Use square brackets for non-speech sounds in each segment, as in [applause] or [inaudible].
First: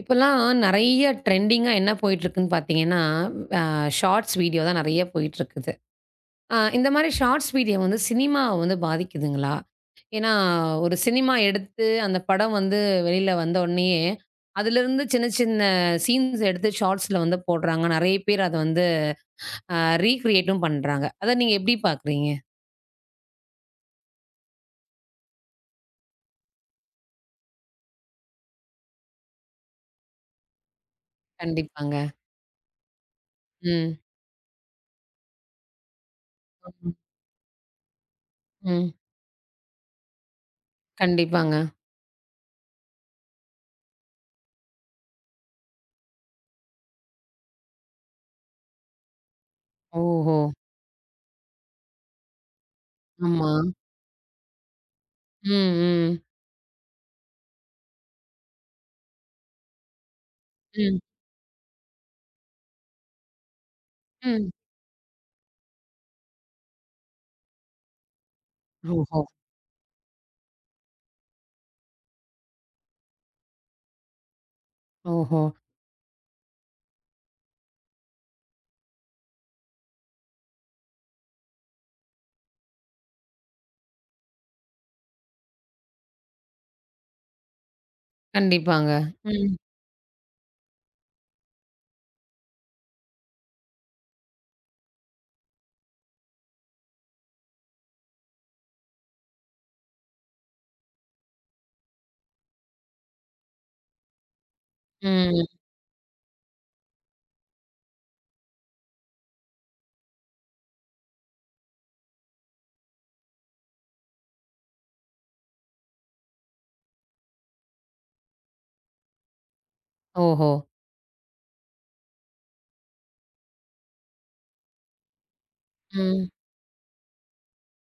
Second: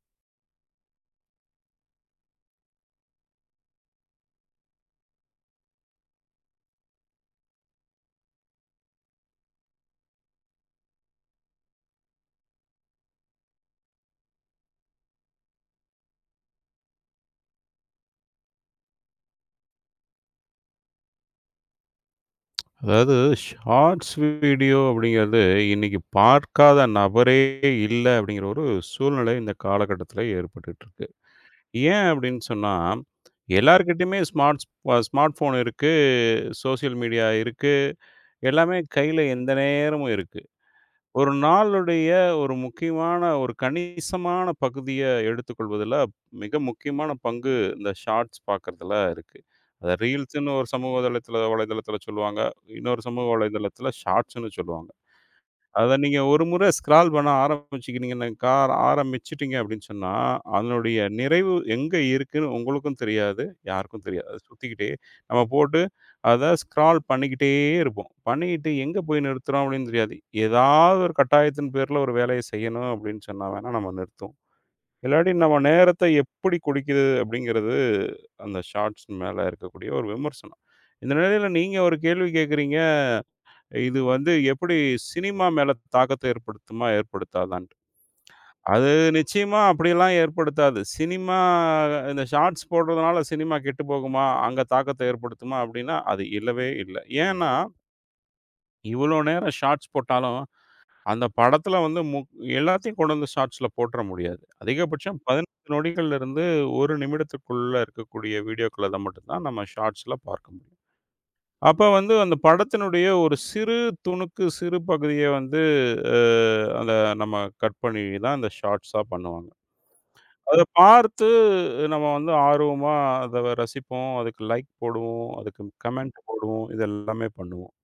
இப்போலாம் நெறைய டிரெண்டிங்கா என்ன போயிட்டு இருக்குன்னு பாத்தீங்கன்னா, ஆ, ஷார்ட்ஸ் வீடியோ தான் நறைய போயிட்டு இருக்குது. ஆ, இந்த மாரி ஷார்ட்ஸ் வீடியோ வந்து சினிமா வந்து பாதிக்குதுங்களா? ஏன்னா, ஒரு சினிமா எடுத்து அந்த படம் வந்து வெளியில வந்தவுடனேயே அதுல இருந்து சின்ன சின்ன சீன்ஸ் எடுத்து ஷார்ட்ஸ்ல வந்து போடுறாங்க. நறைய பேர் அத வந்து ஆ, ரீகிரியேட்டும் பண்றாங்க. அத நீங்க எப்படி பாக்கறீங்க? [tsk] அதாவது, ஷார்ட்ஸ் வீடியோ அப்படிங்கறது இன்னிக்கு பார்க்காத நபரே இல்ல அப்படிங்கிற ஒரு சூழ்நிலை இந்த காலகட்டத்துல ஏற்பட்டுட்டு இருக்கு. ஏன் கண்டிப்பாங்க. அப்படின்னு சொன்னா, ம். எல்லார்கிட்டயுமே ஸ்மார்ட்ஸ் ஸ்மார்ட்போன் இருக்கு, ஆம். சோஷியல் மீடியா இருக்கு, எல்லாமே ம். கையில எந்த நேரமும் இருக்கு. ஒரு கண்டிப்பாங்க. நாளுடைய ஒரு முக்கியமான ஒரு கணிசமான பகுதிய எடுத்துக்கொள்வதுல மிக முக்கியமான பங்கு இந்த ஷார்ட்ஸ் பாக்கிறதுல இருக்கு. ஓஹோ! ரீல்ஸ்ன்னு ஒரு சமூக தளத்துல, வலைத்தளத்துல சொல்லுவாங்க. இன்னொரு சமூக ஆமா. வலைத்தளத்துல ஷார்ட்ஸ்ன்னு சொல்லுவாங்க. ம், அத நீங்க ம். ஒரு முற ஸ்கரால் பண்ண ஆரம்பிச்சீங்கன்னாக்கா ஆரம்பிச்சுட்டீங்க அப்படின்னு சொன்னா அதனுடைய ம். நிறைவு எங்க இருக்குன்னு உங்களுக்கும் தெரியாது, யாருக்கும் தெரியாது. அது ம். சுத்திக்கிட்டே, நம்ம போட்டு அத ஸ்கரால் பண்ணிக்கிட்டே இருப்போம். பண்ணிக்கிட்டு எங்க ஓஹோ. போய் நிறுத்துறோம் அப்படின்னு தெரியாது. ஏதாவது, ஒரு கட்டாயத்தின் பேர்ல ஒரு வேலைய செய்யணும் அப்படின்னு சொன்னா வேனா, நம்ம நிறுத்துவோம். இல்லாட்டி ஓஹோ. நம்ம நேரத்த எப்படி குடிக்கிது அப்படிங்கறது அந்த ஷார்ட்ஸ் மேல இருக்கக்கூடிய ஒரு விமர்சனம். இந்த நிலையில நீங்க ஒரு கேள்வி கேக்குறீங்க, இது வந்து எப்படி சினிமா மேல தாக்கத்த ஏற்படுத்துமா, ஏற்படுத்தாதான்ட்டு. அது கண்டிப்பாங்க, ம். நிச்சியமா அப்படியெல்லாம் ஏற்படுத்தாது. சினிமா, இந்த ஷார்ட்ஸ் போடுறதுனால சினிமா கெட்டுப்போகுமா, அங்க தாக்கத்த ஏற்படுத்துமா அப்படின்னா, அது இல்லவே இல்ல. ஏன்னா இவ்ளோ நேரம் ஷார்ட்ஸ் போட்டாலும், அந்த படத்துல வந்து முக் எல்லாத்தையும் கொண்டு வந்து ஷாட்ஸ்ல போட்ர முடியாது. அதிகபட்சம் ம். 15 நொடிகள்லிருந்து 1 நிமிடத்திற்குள்ள இருக்கக்கூடிய வீடியோக்கள மட்டும் தான் நாம ஷாட்ஸ்ல பார்க்கம் அப்ப வந்து அந்த படத்தினுடைய ஒரு சிறு துணுக்கு, சிறு பகுதிய வந்து அ அத நம்ம கட் பண்ணி தான் அந்த ஷாட்ஸா பண்ணுவாங்க. ஓஹோ. அத பார்த்து நம்ம வந்து ஆர்வமா அத வ ரசிப்போம், அதுக்கு லைக் போடுவோம், அதுக்கு கமெண்ட் ம். போடுவோம், இதெல்லாமே பண்ணுவோம்.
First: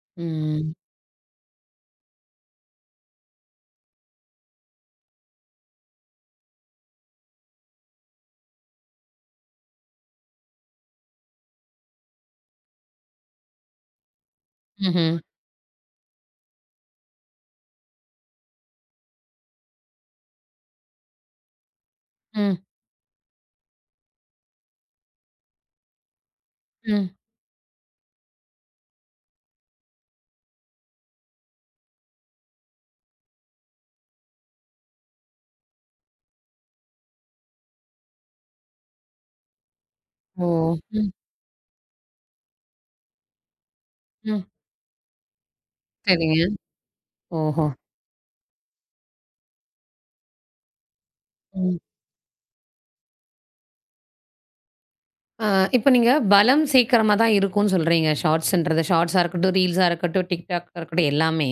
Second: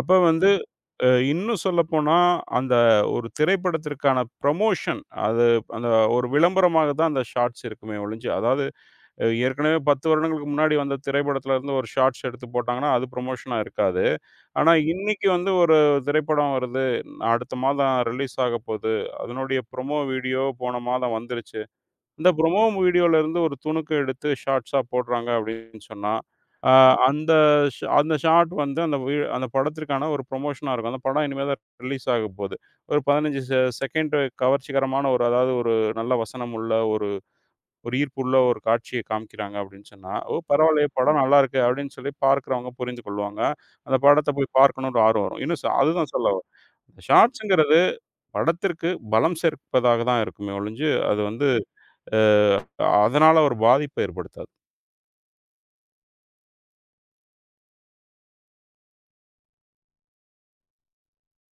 அப்ப வந்து ம். அ இன்னும் சொல்லப்போனா, அந்த ஒரு திரைப்படத்திற்கான ப்ரமோஷன் அது அந்த ஒரு விளம்பரமாக தான் அந்த ஷாட்ஸ் இருக்குமே ஒழிஞ்சு, அதாது அ ஏற்கனவே 10 வருடங்களுக்கு முன்னாடி வந்த திரைப்படத்துல இருந்து ஒரு ஷாட்ஸ் எடுத்து போட்டாங்கன்னா, அது ப்ரமோஷனா இருக்காது. ஆனா ம்ஹ்ம். இன்னிக்கு வந்து ஒரு திரைப்படம் வருது, அடுத்த மாதம் ரிலீஸ் ஆகப்போது, அதனுடைய ப்ரோமோ வீடியோ போன மாதம் வந்துருச்சு. இந்த ம். ப்ரோமோ வீடியோல இருந்து ஒரு துணுக்கு எடுத்து ஷார்ட்ஸா போடுறாங்க அப்டின்னு சொன்னா, அ ம். அந்த ஷா அந்த ஷாட் வந்து வி அந்த படத்திற்க்கான ஒரு ப்ரமோஷனா இருக்கும். அந்த படம் இனிமே தான் ரிலீஸ் ஆகப்போது. ஒரு 15 செ செகண்டு கவர்ச்சிகரமான ஒரு அதாவது ஒரு நல்ல வசனம் உள்ள ஒரு ஒரு ஈர்ப்புள்ள ஒரு காட்சிய காமிக்கிறாங்க அப்டின்னு சொன்னா, ஓ! ஓ, பரவாயில்லயே ம். படம் நல்லா இருக்கே, அப்டின்னு சொல்லி பார்க்கிறவங்க புரிஞ்சு கொள்வாங்க, அந்த படத்தை ம். போய் பார்க்கணும்னு ஒரு ஆர்வம் வரும். இன்னும் சொ அதுதான் சரிங்க. சொல்லவரன். ஓஹோ. ஷாட்ஸ்ங்குறது படத்திற்கு பலம் சேர்ப்பதாகத் தான் இருக்குமே ஒழிஞ்சு, அது வந்து ம். அ அதனால ஒரு பாதிப்ப ஏற்படுத்தாது. அ, இப்ப நீங்கப் பலம் சேக்கிரமா தான் இருக்கும்னு சொல்றீங்க ஷார்ட்ஷ்ன்றது. ஷார்ட்ஷ்ஷா இருக்கட்டும், ரீல்ஷ்ஷா இருக்கட்டும், TikTokஆ இருக்கட்டும் எல்லாமே.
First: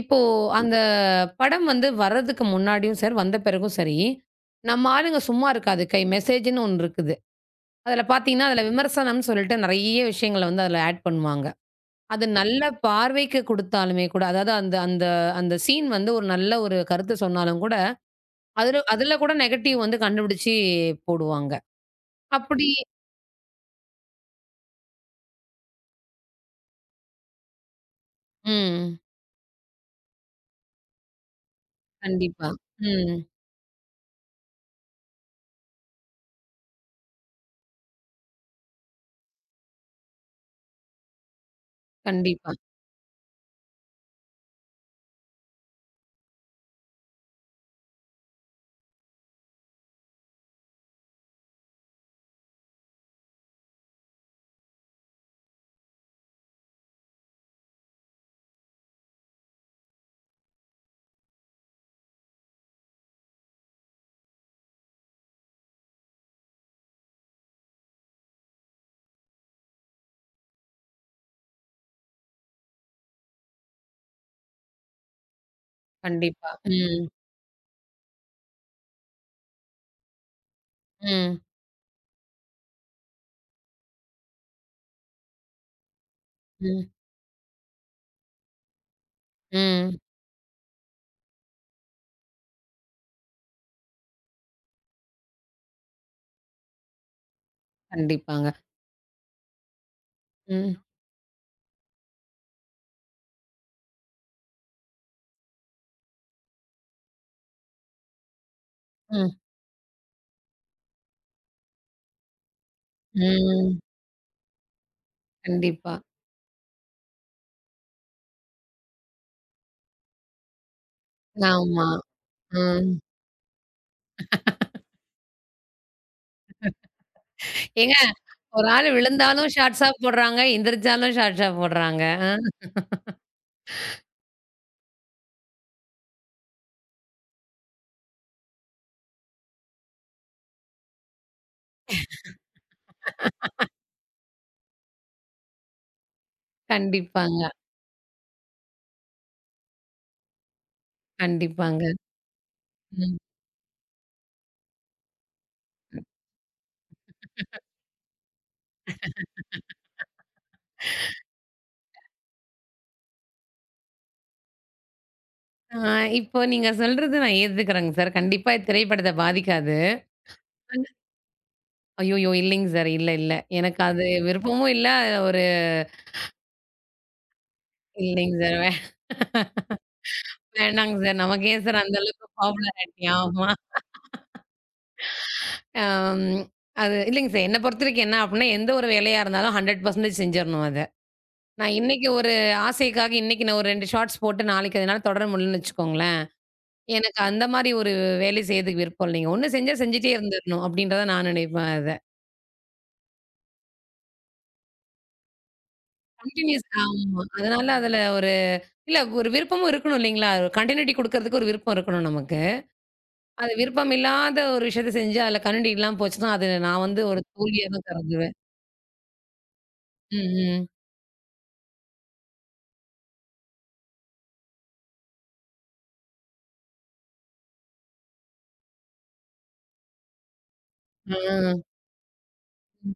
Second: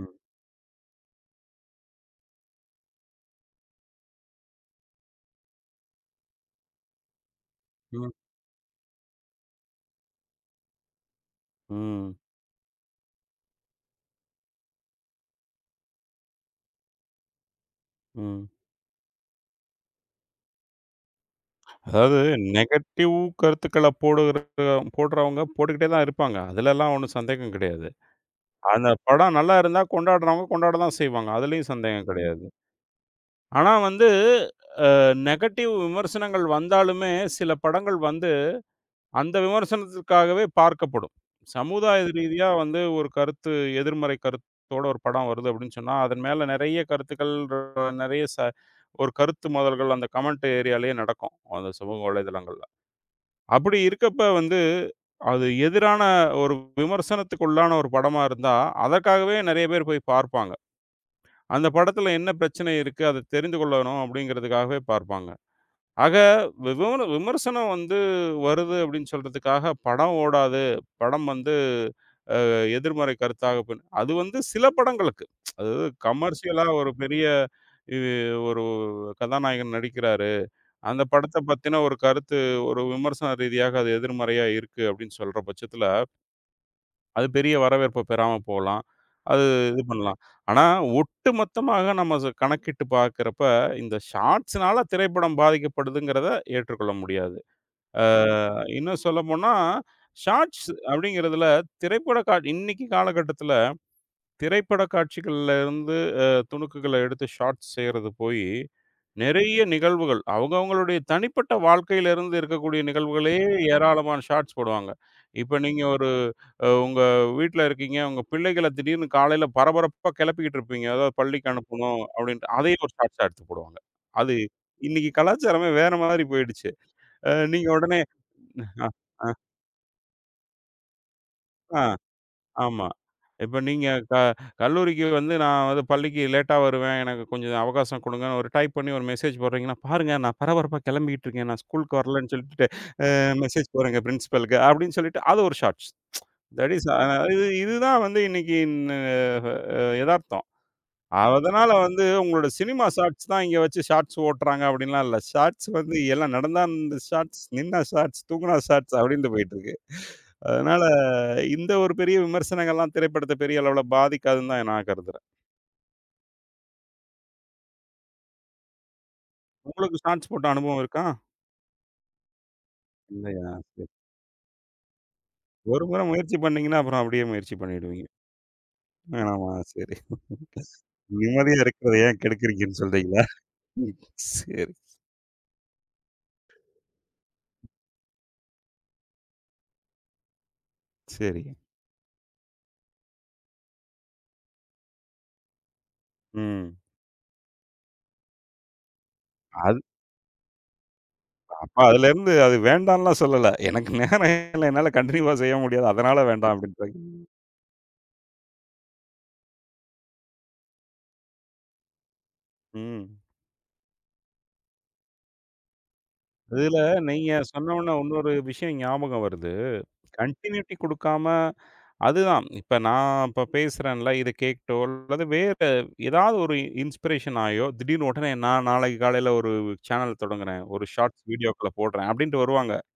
இப்போ அந்த படம் வந்து வர்றதுக்கு முன்னாடியும் சார் வந்த பிறகும் சரி நம்மாளுங்க சும்மா இருக்காது கை மெசேஜ்ன்னு ஒண்ணு இருக்குது. அதுல ம். பார்த்தீங்கன்னா, அதுல விமர்சனம்னு சொல்லிட்டு நிறைய விஷயங்களை வந்து அதுல ஆட் பண்ணுவாங்க. ம். அது நல்ல பார்வைக்குக் குடுத்தாலுமே கூட, அதாவது அந்த அந்த அந்த சீன் வந்து ஒரு நல்ல ஒரு கருத்து சொன்னாலும் கூட, ம். அதுல அதுல கூட நெகட்டிவ் வந்து கண்டுபிடிச்சு போடுவாங்க. அதாவது அப்படி நெகடிவ் கருத்துக்கள போடுவதற்கு போடுறவங்க போட்டுகிட்டே தான் இருப்பாங்க. அதுலலாம் ஒண்ணும் சந்தேகம் கிடையாது. ம். அந்தப் படம் நல்லா இருந்தா, கொண்டாடுறவங்க கொண்டாடுதான் செய்வாங்க. அதுலயும் சந்தேகம் கிடையாது. கண்டிப்பா. ம். ஆனா வந்து, ஆ நெகடிவ் விமர்சனங்கள் வந்தாலுமே சில படங்கள் வந்து அந்த விமர்சனத்திற்காகவே பார்க்கப்படும். சமுதாய ரீதியா கண்டிப்பா. வந்து ஒரு கருத்து எதிர்மறை கருத்தோட ஒரு படம் வருது அப்டின்னு சொன்னா, அதன் மேல நெறைய கருத்துகள், நெறைய ச ஒரு கருத்து மோதல்கள் அந்தக் கமெண்ட் ஏரியாலயே நடக்கும். அந்தச் சமூக வலைத்தளங்கள்ல. அப்படி இருக்கப்ப வந்து, அது எதிரான ஒரு விமர்சனத்துக்குள்ளான ஒரு படமா இருந்தா அதற்காகவே நிறைய பேர் போய்ப் பார்ப்பாங்க. அந்தப் படத்துல என்ன பிரச்சனை இருக்கு, அதைத் தெரிந்து கொள்ளணும் அப்படிங்கறதுக்காகவே பார்ப்பாங்க. ஆக, விமோர விமர்சனம் வந்து வருது அப்டின்னு சொல்றதுக்காகப், படம் ஓடாது. படம் வந்து ஆ எதிர்மறை கருத்தாக போ அது வந்து சில படங்களுக்கு. அது கண்டிப்பா. கமெர்சியல்லா ஒரு ம். பெரிய இது ஒரு கதாநாயகன் நடிக்கிறாரு. அந்தப் ம். படத்தைப் பத்தின ஒரு கருத்து, ஒரு விமர்சன ரீதியாக அது எதிர்மறையா இருக்கு அப்டின்னு சொல்ற பட்சத்துல ம். அது பெரிய வரவேற்ப பெறாம போலாம். அது இது ம். பண்ணலாம். ஆனா ஒட்டுமொத்தமாக நம்ம ஸ் கணக்கிட்டு பார்க்கிறப்ப, இந்த ஷார்ட்ஷ்னால திரைப்படம் பாதிக்கப்படுதுங்கிறத ஏற்றுக்கொள்ள முடியாது. ஆ கண்டிப்பாங்க. இன்னும் சொல்லப்போனா, ஷார்ட்ஷ் ம். அப்படிங்கிறதுல திரைப்படக் காட் இன்னைக்கு காலகட்டத்துல திரைப்பட காட்சிகள்ல இருந்து அ துணுக்குகளை எடுத்து ஷார்ட்ஷ் செய்யறது போயி, ம். நெறைய நிகழ்வுகள் அவங்கவங்களுடைய தனிப்பட்ட வாழ்க்கையில இருந்து இருக்கக்கூடிய நிகழ்வுகளே ம். ஏராளமான ஷார்ட்ஷ் போடுவாங்க. இப்ப நீங்க கண்டிப்பா. ஒரு அ உங்க வீட்ல இருக்கீங்க. உங்க பிள்ளைகளைத் திடீர்னு காலையில பரபரப்பா கிளப்பிக்கிட்டு இருப்பீங்க. அதாவது பள்ளிக்கு ஆமா. அனுப்பணும் அப்டின்டு. அதையும் ஒரு ம். ஷார்ட்ஷ்ஷா எடுத்துப் போடுவாங்க. அது [chuckles] இன்னைக்கு கலாச்சாரமே வேற மாதிரி போயிடுச்சு. ஆ [chuckles] நீங்க ஏங்க, உடனே ஒரு ஆ ஆளு ஆ விழுந்தாலும் ஷார்ட்ஷ்ஷா போடுறாங்க, எந்திருச்சாலும் ஷார்ட்ஷ்ஷா ஆ போடுறாங்க. ஆ. ஆமா. இப்ப [chuckles] நீங்கக் க கல்லூரிக்கு வந்து நான் வந்து பள்ளிக்கு லேட்டா வருவேன். எனக்குக் கொஞ்சம் அவகாசம் கொடுங்கனு, ஒரு டைப் பண்ணி ஒரு மெசேஜ் போடுறீங்கனா, பாருங்க நான் பரபரப்பா கிளம்பிக்கிட்டு இருக்கேன். நான் ஸ்கூல்க்கு வரலைன்னு சொல்லிட்டு ஆ மெசேஜ் [laughs] போடுறேங்க பிரிஷ்பில்க்கு, அப்டின்னு சொல்லிட்டு அது ஒரு ஷார்ட்ஷ். [tsk] தட் இஷ் ஆ கண்டிப்பாங்க. இதுதான் வந்து இன்னைக்கு ந ஆ எதார்த்தம். அதனால கண்டிப்பாங்க. வந்து உங்களோட சினிமா ம். ஷார்ட்ஷ் தான் இங்க வச்சு ஷார்ட்ஷ் ஓட்டுறாங்க அப்டின்லாம் இல்ல. ஷார்ட்ஷ் வந்து எல்லாம் நடந்தா அந்த ஷார்ட்ஷ், [chuckles] நின்னா ஷார்ட்ஷ், தூங்குனா ஷார்ட்ஷ் அப்டின்டு போயிட்டுருக்கு. அதனால இந்த ஒரு [laughs] பெரிய விமர்சனங்கள்லாம் திரைப்படத்தை பெரிய அளவுல பாதிக்காதுன்னு தான் நான் கருதுறேன். ஆ, இப்போ நீங்கச் சொல்றது நான் ஏத்துக்கறேங்க சார். கண்டிப்பா திரைப்படத்த பாதிக்காது. உங்களுக்கு ஷார்ட்ஸ் போட்ட அனுபவம் ஆனா இருக்கா? ஐயோயோ, இல்லைங்க சார். இல்ல, இல்ல. இல்லையா? எனக்கு செரி. அது விருப்பமும் இல்ல. ஒரு ஒரு முற முயற்சி பண்ணீங்கன்னா, அப்புறம் அப்டியே முயற்சி பண்ணிடுவீங்க. இல்லைங்க சார். வே வேணாமா? செரி. [chuckles] வேணாம்ங்க சார். நிம்மதியா நமக்கேன் சார் இருக்கிறத அந்த ஏன் அளவுக்கு கெடுக்கிறீங்கன்னு பாப்புலருட்டி சொல்றீங்களா? ஆமா. ம், செரி. அம். அது இல்லைங்க சார், என்னப் பொறுத்தவரைக்கும் என்ன அப்டின்னா, எந்த ஒரு வேலையா இருந்தாலும் 100% செஞ்சிரணும் அத. செரி. நான் இன்னைக்கு ஒரு ஆசைக்காக இன்னைக்கு நான் ஒரு 2 ஷார்ட்ஸ் போட்டு, நாளைக்கு எதனால தொடர முடியலன்னு வச்சுக்கோங்களேன். ம். எனக்கு அந்த மாதிரி ஒரு வேலை செய்யறதுக்கு விருப்பம் இல்லங்க. ஒண்ணு செஞ்சா அது செஞ்சிட்டே இருந்துரணும், அப்டின்றதுதான் நான் நினைப்பேன் அப்ப அத. அதுல இருந்து, அத வேண்டான்லாம் சொல்லல. எனக்கு நேரம் இல்ல என்னால கன்டினியூவா செய்ய முடியாது. அதனால வேண்டாம் கன்டினுவுஸ். அப்டிண்டு. ஆமா. அதனால, அதுல ஒரு இல்ல ஒரு விருப்பமும் இருக்கணும் இல்லீங்களா? ஒரு கன்டியுனிடி குடுக்கறதுக்கு ஒரு விருப்பம் இருக்கணும் நமக்கு. ம். அது விருப்பமில்லாத ஒரு விஷயத்தச் செஞ்சா அதுல கன்டியுனிடி இல்லாம போச்சுனா, அது அதுல நான் வந்து ஒரு நீங்கச் சொன்ன தோல்வியாதான் உடனே இன்னொரு கருதுவேன். விஷயம் ஞாபகம் வருது. ம், ம். கன்டியுனிடி குடுக்காம, அதுதான். இப்ப நான் இப்ப பேசுறேன் இல்ல. இதக் கேட்டோ அல்லது வேற ஏதாவது, ஒரு இன்ஸ்பிரேஷன் ஆயோ, திடீர்னு உடனே நான் நாளைக்கு காலையில ஒரு சானல் தொடங்கறேன், ஒரு ஷார்ட்ஸ் ம். வீடியோக்கள்ல போடுறேன் அப்டிண்டு வருவாங்க. ம்.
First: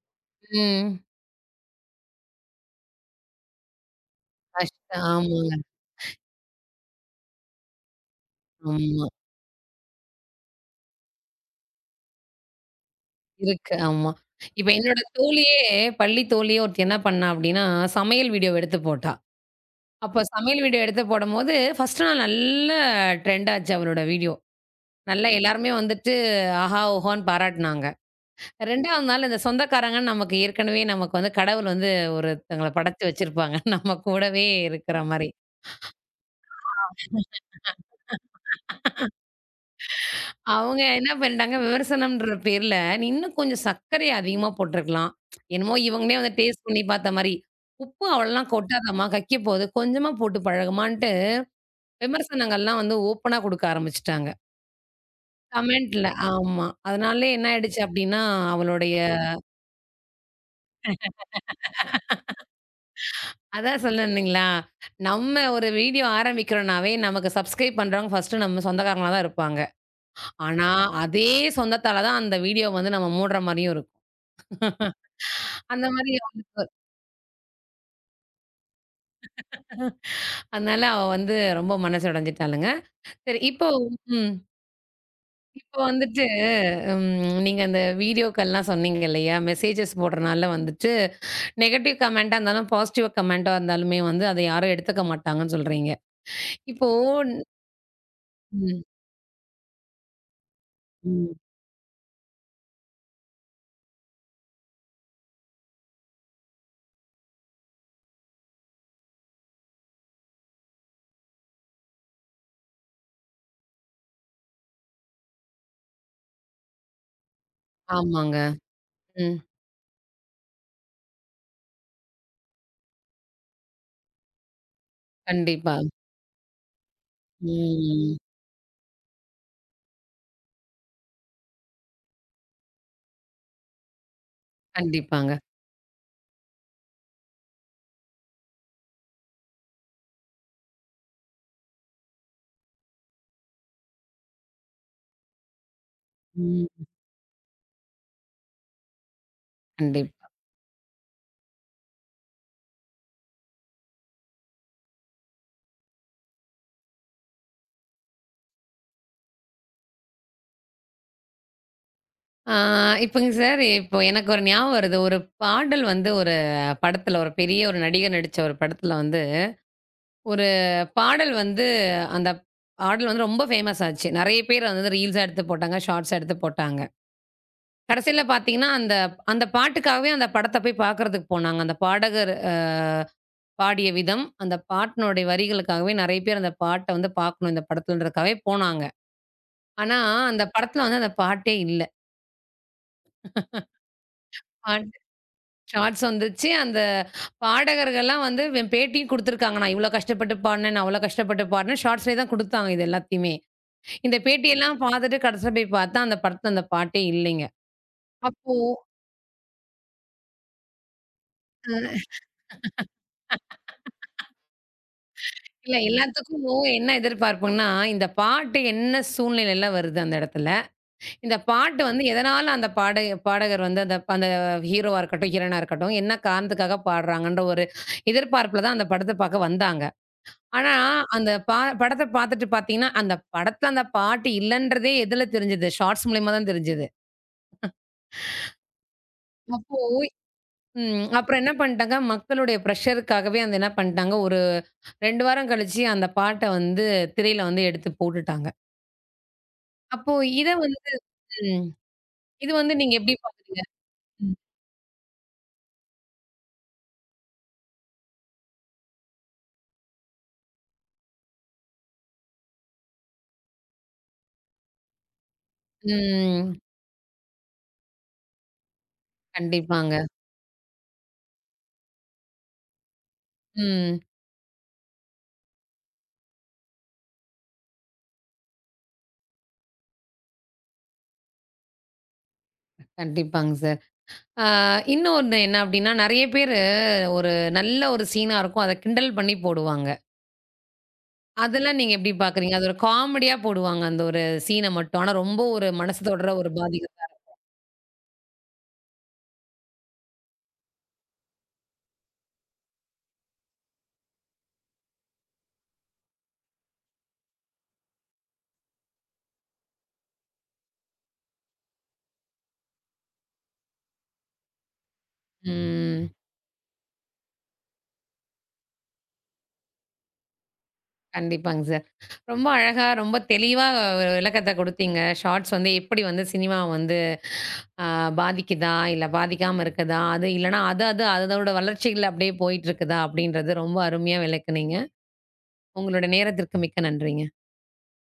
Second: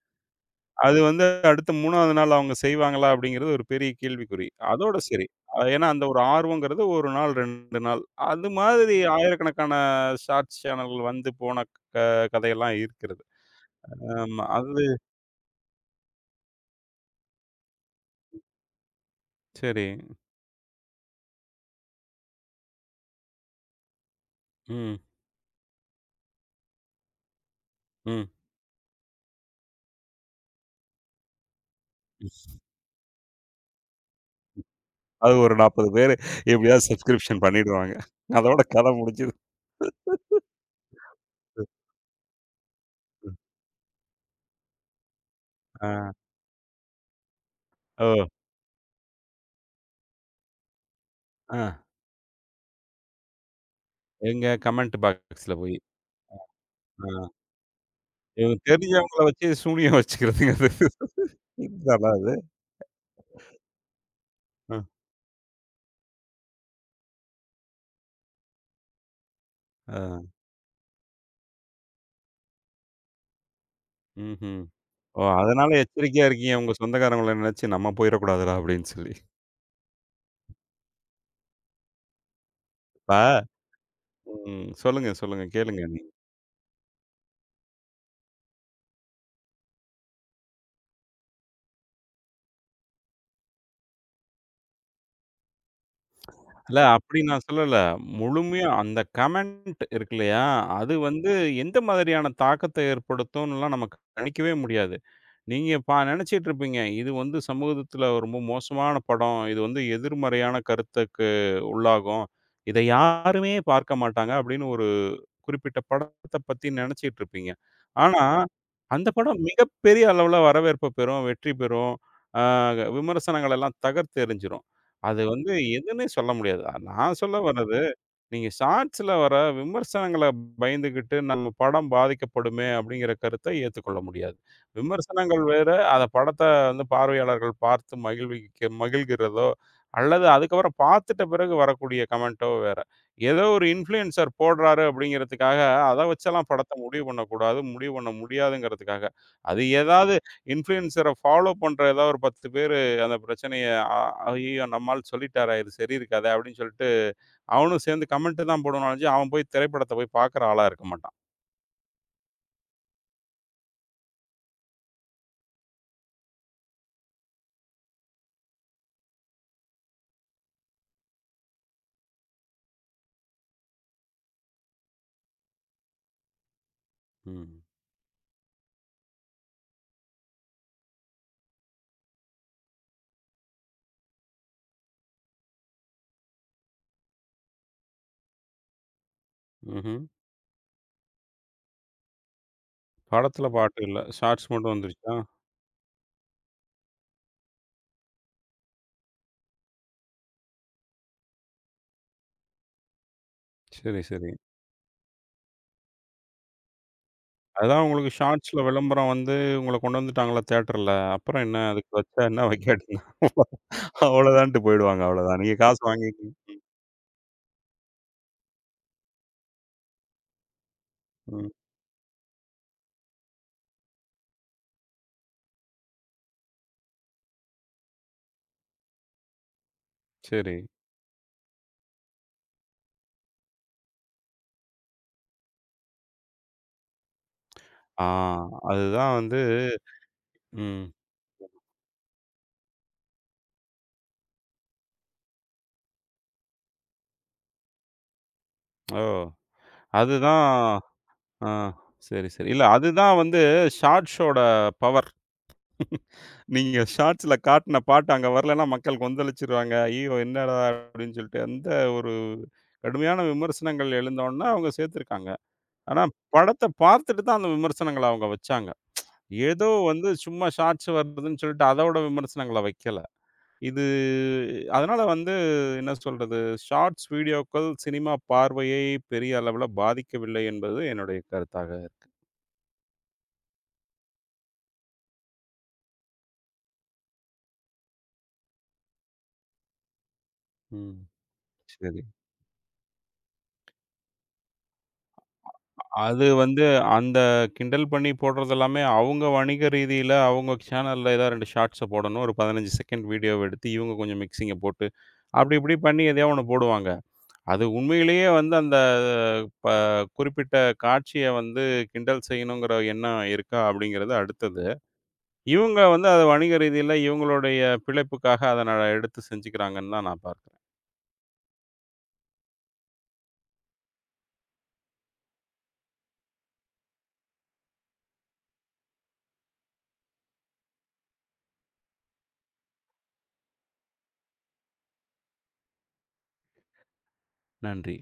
அது ம். வந்து அடுத்த 3வது நாள் அவங்க செய்வாங்களா அப்டிங்குறது ஒரு பெரிய கேள்விக்குறி. அதோட கஷ்டம் சரி. ஆமாங்க. ஏன்னா அந்த ஒரு ஆர்வம்ங்கிறது 1 நாள், 2 நாள். அது மாதிரி ஆமா. 1,000கணக்கான ஷார்ட்ஸ் சேனல் வந்து போன க கதையெல்லாம் இருக்கிறது. இருக்கு, ஆமா. ஆமா, இப்ப அது என்னோட தோழியே பள்ளி தோழியே ஒருத்தி என்ன பண்ணா அப்டின்னா, சமையல் வீடியோவ எடுத்துப் போட்டா. செரி. அப்ப சமையல் வீடியோ எடுத்துப் போடும்போது, ஃபர்ஸ்ட்டு நாள் நல்ல டிரெண்ட் ஆச்சு அவளோட வீடியோ. ம். நல்லா எல்லாருமே வந்துட்டு ஆஹா! ஓஹோன்னு பாராட்டுனாங்க. ம். 2வது நாள் அந்தச் சொந்தக்காரங்க நமக்கு ஏற்கனவே, நமக்குக் வந்து கடவுள் வந்து ம். ஒருதங்கள படச்சு வச்சிருப்பாங்க. நம்ம கூடவே இருக்கற மாரி. அது ஒரு 40 பேரு, எப்டியாவது சப்ஸ்கிருப்ஷன் பண்ணிடுவாங்க. அதோட கதை முடிஞ்சுது. அ [laughs] அவங்க என்ன பண்ணிட்டாங்க, [chuckles] விமர்சனம்ன்ற பேர்ல, நீ இன்னும் ம். கொஞ்சம் சக்கரைய அதிகமா போட்டிருக்கலாம், என்னமோ ஆ. இவங்களே வந்து டேஸ்ட் பண்ணி பாத்த மாரி, உப்பு ஓ. அவ்வளவுலாம் கொட்டாதம்மா கக்கிப்போது. கொஞ்சமா போட்டுப் பழகுமான்னு ஆ. விமர்சனங்கள் எல்லாம் வந்து ஓபனா கொடுக்க ஆரம்பிச்சிட்டாங்க. எங்க? கமெண்ட் பாக்ஸஸ்ல போய். கமெண்ட்ல ஆமா. அ அதனாலே ஆ. என்ன ஆயிடுச்சு அப்டின்னா இவங்க அவளுடைய தெரிஞ்சவங்கள வச்சு சூனியம் வச்சுக்கிறதுங்க அது. [chuckles] அதாது. [laughs] அதான் சொல்ல வந்தீங்களா, ஆ. நம்ம ஒரு வீடியோ ஆரம்பிக்கிறனாவே நமக்கு சுப்ஸ்கரைப் பண்றவங்க ஃபர்ஸ்ட் நம்ம சொந்தக்காரங்களாதான் இருப்பாங்க. அ. ஆனா, அதே சொந்தத்தால தான் அந்த வீடியோ வந்து நம்ம மூடுற மாரியும் இருக்கும். ம்ஹம். [chuckles] ஓ அதனால அந்த மாரி எச்சரிக்கையா இருக்கீங்க. அவளுக்கு உங்க சொந்தக்காரங்கள நினைச்சு, நாம்ம போயிரக்கூடாதுடா அப்டின்னு சொல்லி. [chuckles] அதனால அவ வந்து ரொம்ப மனசு உடைஞ்சுட்டாளுங்க. இப்பா சரி, இப்ப ம். ம். சொல்லுங்க, சொல்லுங்க. இப்ப கேளுங்க என்ன? வந்துட்டு ம் நீங்க அந்த வீடியோக்கள்லாம் சொன்னீங்க இல்லையா? மெஸ்ஸேஜஸ் போடுறனால வந்துட்டு, நெகட்டிவ் கமெண்ட்டா இருந்தாலும் பாசிட்டிவ் கமெண்ட்டா இருந்தாலும்மே, வந்து அத யாரும் எடுத்துக்க மாட்டாங்கன்னு சொல்றீங்க. இல்ல. இப்போ அப்டி ன் நான் சொல்லல. முழுமையா ம். அந்தக் கமெண்ட் இருக்கில்லையா? அது வந்து ம். எந்த மாதிரியான தாக்கத்த ஏற்படுத்துன்னுலாம், நமக்கு கணிக்கவே முடியாது. நீங்க இப்ப நெனச்சுட்டு இருப்பீங்க. இது வந்து சமூகத்துல ரொம்ப மோசமான படம். இது வந்து எதிர்மறையான கருத்துக்கு உள்ளாகும். இத யாருமே பார்க்கமாட்டாங்க அப்டின்னு ஒரு குறிப்பிட்ட படத்த பத்தி நெனச்சுட்டு இருப்பீங்க. ஆனா ஆமாங்க. அந்தப் ம். படம் மிகப் பெரிய அளவுல வரவேற்ப பெறும், வெற்றி பெறும். ஆ க விமர்சனங்களெல்லாம் தகர்த்து எறிஞ்சிடும். அது வந்து கண்டிப்பா. எதுன்னே சொல்ல முடியாது. நான் சொல்ல வரது, ம். நீங்க ஷார்ட்ஸ்ல வர்ற விமர்சனங்கள பயந்துகிட்டு நம்ம படம் பாதிக்கப்படுமே அப்டிங்குற கருத்த ஏத்துக் கொள்ள முடியாது. கண்டிப்பாங்க. விமர்சனங்கள் வேற. அத படத்த வந்து பார்வையாளர்கள் பார்த்து மகிழ்விக்க மகிழ்கிறதோ அல்லது அதுக்கப்புறம் பாத்துட்டு பிறகு வரக்கூடிய கமெண்ட்டோ வேற. ஏதோ ஒரு இன்ஃபுளூன்சர் போடுறாரு, அப்டிங்கறதுக்காக அத வச்சு எல்லாம் படத்த ம். முடிவு பண்ணக் கூடாது. முடிவு பண்ண முடியாதுங்கறதுக்காக. அது கண்டிப் ஏதாவது இன்ஃபுளூன்சர ஃபாலோ பண்ற ஏதாவது ஒரு 10 பேரு அந்தப் பிரச்சனையை அ அய்யயோ நம்ம ஆள் சொல்லிட்டாரா? இது சரியிருக்காதா? அப்டின்னு சொல்லிட்டு அவனும் சேர்ந்து கமெண்டு தான் போடுவானே ஒளிஞ்சு, அவன் போய் திரைப்படத்த போய் பாக்குற ஆளா இருக்க மாட்டான். ஆ, இப்பங்க சார், இப்போ எனக்கு ஒரு ஞாபகம் வருது. ஒரு பாடல் வந்து, ஒரு படத்துல, ஒரு பெரிய ஒரு நடிகர் நடிச்ச ஒரு படத்துல வந்து. ஒரு பாடல் வந்து அந்தப் பாடல் வந்து ரொம்ப ஃபேமஸ் ஆச்சு. நறைய பேர் அத வந்து ரீல்ஸ்ஸா எடுத்துப் போட்டாங்க, ஷார்ட்ஸ்ஸா எடுத்துப் போட்டாங்க. ம். கடசில பாத்தீங்கன்னா, அந்த அந்தப் பாட்டுக்காகவே அந்தப் படத்தப் போய்ப் பாக்குறதுக்கு போனாங்க. அந்தப் பாடகர் அ பாடிய விதம், அந்தப் பாட்னுடைய வரிகளுக்காகவே நறைய பேர் அந்தப் பாட்ட வந்து பாக்கணும். இந்தப் படத்துலன்றதுக்காகவே போனாங்க. ஆனா, ம்ஹ்ம். அந்தப் படத்துல வந்து அந்தப் பாட்டே இல்ல! படத்துல பாட்டு இல்ல. [chuckles] ஷார்ட்ஸ் மட்டும் பாட் வந்துருச்சா? ஷார்ட்ஸ் வந்துச்சு. அந்தப் பாடகர்கள்லாம் வந்து, வே பேட்டியும் குடுத்திருக்காங்க. நான் இவ்ளோ கஷ்டப்பட்டு பாடுனேன், நான் அவ்ளோ கஷ்டப்பட்டு பாடுனேன். ஷார்ட்ஸ்லே தான் குடுத்தாங்க, இது எல்லாத்தயுமே. செரி, இந்தப் செரி. பேட்டி எல்லாம் பாத்துட்டு, கடைசியா போய்ப் பாத்தா, அந்தப் படத்துல அந்தப் பாட்டே இல்லைங்க. அதுதான், உங்களுக்கு அப்போ! ஷார்ட்ஸ்ல வெளம்பரம் வந்து, உங்களக் கொண்டு வந்துட்டாங்கள்ள தேட்டர்ல. அப்றம் என்ன? அ. அதுக்கு [laughs] வெச்சா என்ன? வெக்காட்டி என்ன? அவளோதான்ட்டு போயிடுவாங்க. அவளோதானே. நீங்கக் இல்ல. காசு வாங்கிங்க எல்லாத்துக்கும் ம். என்ன எதிர்பார்ப்புன்னா, இந்தப் பாட்டு என்ன சூழ்நிலைல வருது அந்த எடத்துல? இந்தப் ம். பாட்டு வந்து, எதனால அந்தப் பாடக பாடகர் வந்து, அந்த ஹீரோவா இருக்கட்டும், ஹீரோயினா இருக்கட்டும், என்ன காரணத்துக்காகப் பாடுறாங்கன்ற ஒரு எதிர்பார்ப்புல தான், அந்தப் படத்தப் பாக்க வந்தாங்க. சேரி. ஆனா, அந்தப் பா படத்தப் பாத்துட்டு பாத்தீங்கன்னா, அந்தப் படத்துல அந்தப் பாட்டு இல்லன்றதே எதுல தெரிஞ்சுது? ஷார்ட்ஸ் மூல்யமா தான் தெரிஞ்சுது. ஆ, அதுதான் வந்து, [chuckles] அப்போ, ம். ம், அப்பறம் என்ன பண்ட்டாங்க, மக்களுடைய பிரஷருக்காகவே அத என்ன பண்டாங்க, ஒரு 2 வாரம் கழிச்சு, அந்தப் பாட்ட வந்து திரையில வந்து எடுத்துப் போட்டுட்டாங்க. ஓ, அப்போ அதுதான் இத வந்து ஆ ம் சரி, சரி. இத இல்ல, வந்து நீங்க எப்படி அதுதான் வந்து பாக்குறீங்க? ம். ஷாட்ஷோட பவர்! நீங்க ஷாட்ஸ்ல காட்டின பாட்டு அங்க வரலைன்னா மக்கள் கொந்தளிச்சுருவாங்க! அய்யய்யோ, என்னாடதர் அப்படின்னு சொல்ட்டு, அந்த ஒரு கடுமையான விமர்சனங்கள் எழுந்தவொன்னே அவங்க சேத்திருக்காங்க. ஆனா, ம். படத்த பார்த்துட்டு தான் அந்த விமர்சனங்கள அவங்க வச்சாங்க. ஏதோ கண்டிப்பாங்க. வந்து சும்மா ஷாட்ஸ் வந்துதுன்னு சொல்ட்டு அதோட விமர்சனங்கள வெக்கல. இது ம். அதனால வந்து என்ன சொல்றது? ஷாட்ஸ் வீடியோக்கள் சினிமா பார்வையை பெரிய அளவுல பாதிக்கவில்லை என்பது என்னுடைய கருத்தாகக்கு. கண்டிப்பாங் சார். ஆ இன்னொன்னு என்ன அப்படின்னா, நெறைய பேரு ஒரு நல்ல ஒரு சீன்னா இருக்கும். அதை கிண்டல் பண்ணி போடுவாங்க. ம், அதெல்லாம் நீங்க சேரி. எப்படி பாக்குறீங்க? அத ஒரு காமெடியா போடுவாங்க அந்த ஒரு சீன்ன மட்டும். ஆனா ரொம்ப ஒரு மனச அது தொடற, ஒரு வந்து, பாதிகமா அந்த இருக்கும். கிண்டல் பண்ணி போடுறதெல்லாமே அவங்க வணிக ரீதீல அவங்க சேனெல்ல ஏதா 2 ஷாட்ஸ்ச போடணும். ஒரு 15 செகண்ட் வீடியோவ எடுத்து, இவங்க கொஞ்சம் மிக்ஸிங்க போட்டு, அப்டி இப்டி பண்ணி எதையோ ஒண்ண போடுவாங்க. அது உண்மையிலேயே வந்து, அந்த ப குறிப்பிட்ட காட்சிய வந்து கிண்டல் செய்யணுங்கிற எண்ணம் இருக்கா அப்படிங்கிறது அடுத்தது. இவுங்க வந்து ம். அத வணிக ரீதீல, இவங்களுடைய பிழைப்புக்காக அத நட எடுத்து செஞ்சுக்கிறாங்கன்னுதான் நான் பாத்து கண்டிப்பாங் சார். ரொம்ப அழகா, ரொம்ப தெளிவா ஒரு விளக்கத்த கொடுத்தீங்க. ஷாட்ஸ் வந்து எப்படி வந்து சினிமாவ வந்து அ பாதிக்குதா, இல்ல பாதிக்காம இருக்குதா? அது இல்லனா அது அது அதோட வளர்ச்சியில அப்படியே போயிற்றுக்குதா அப்படின்றத ரொம்ப அருமையா விளக்குனீங்க. உங்களுடைய நேரத்திற்கு மிக்க நன்றிங்க. நன்றி.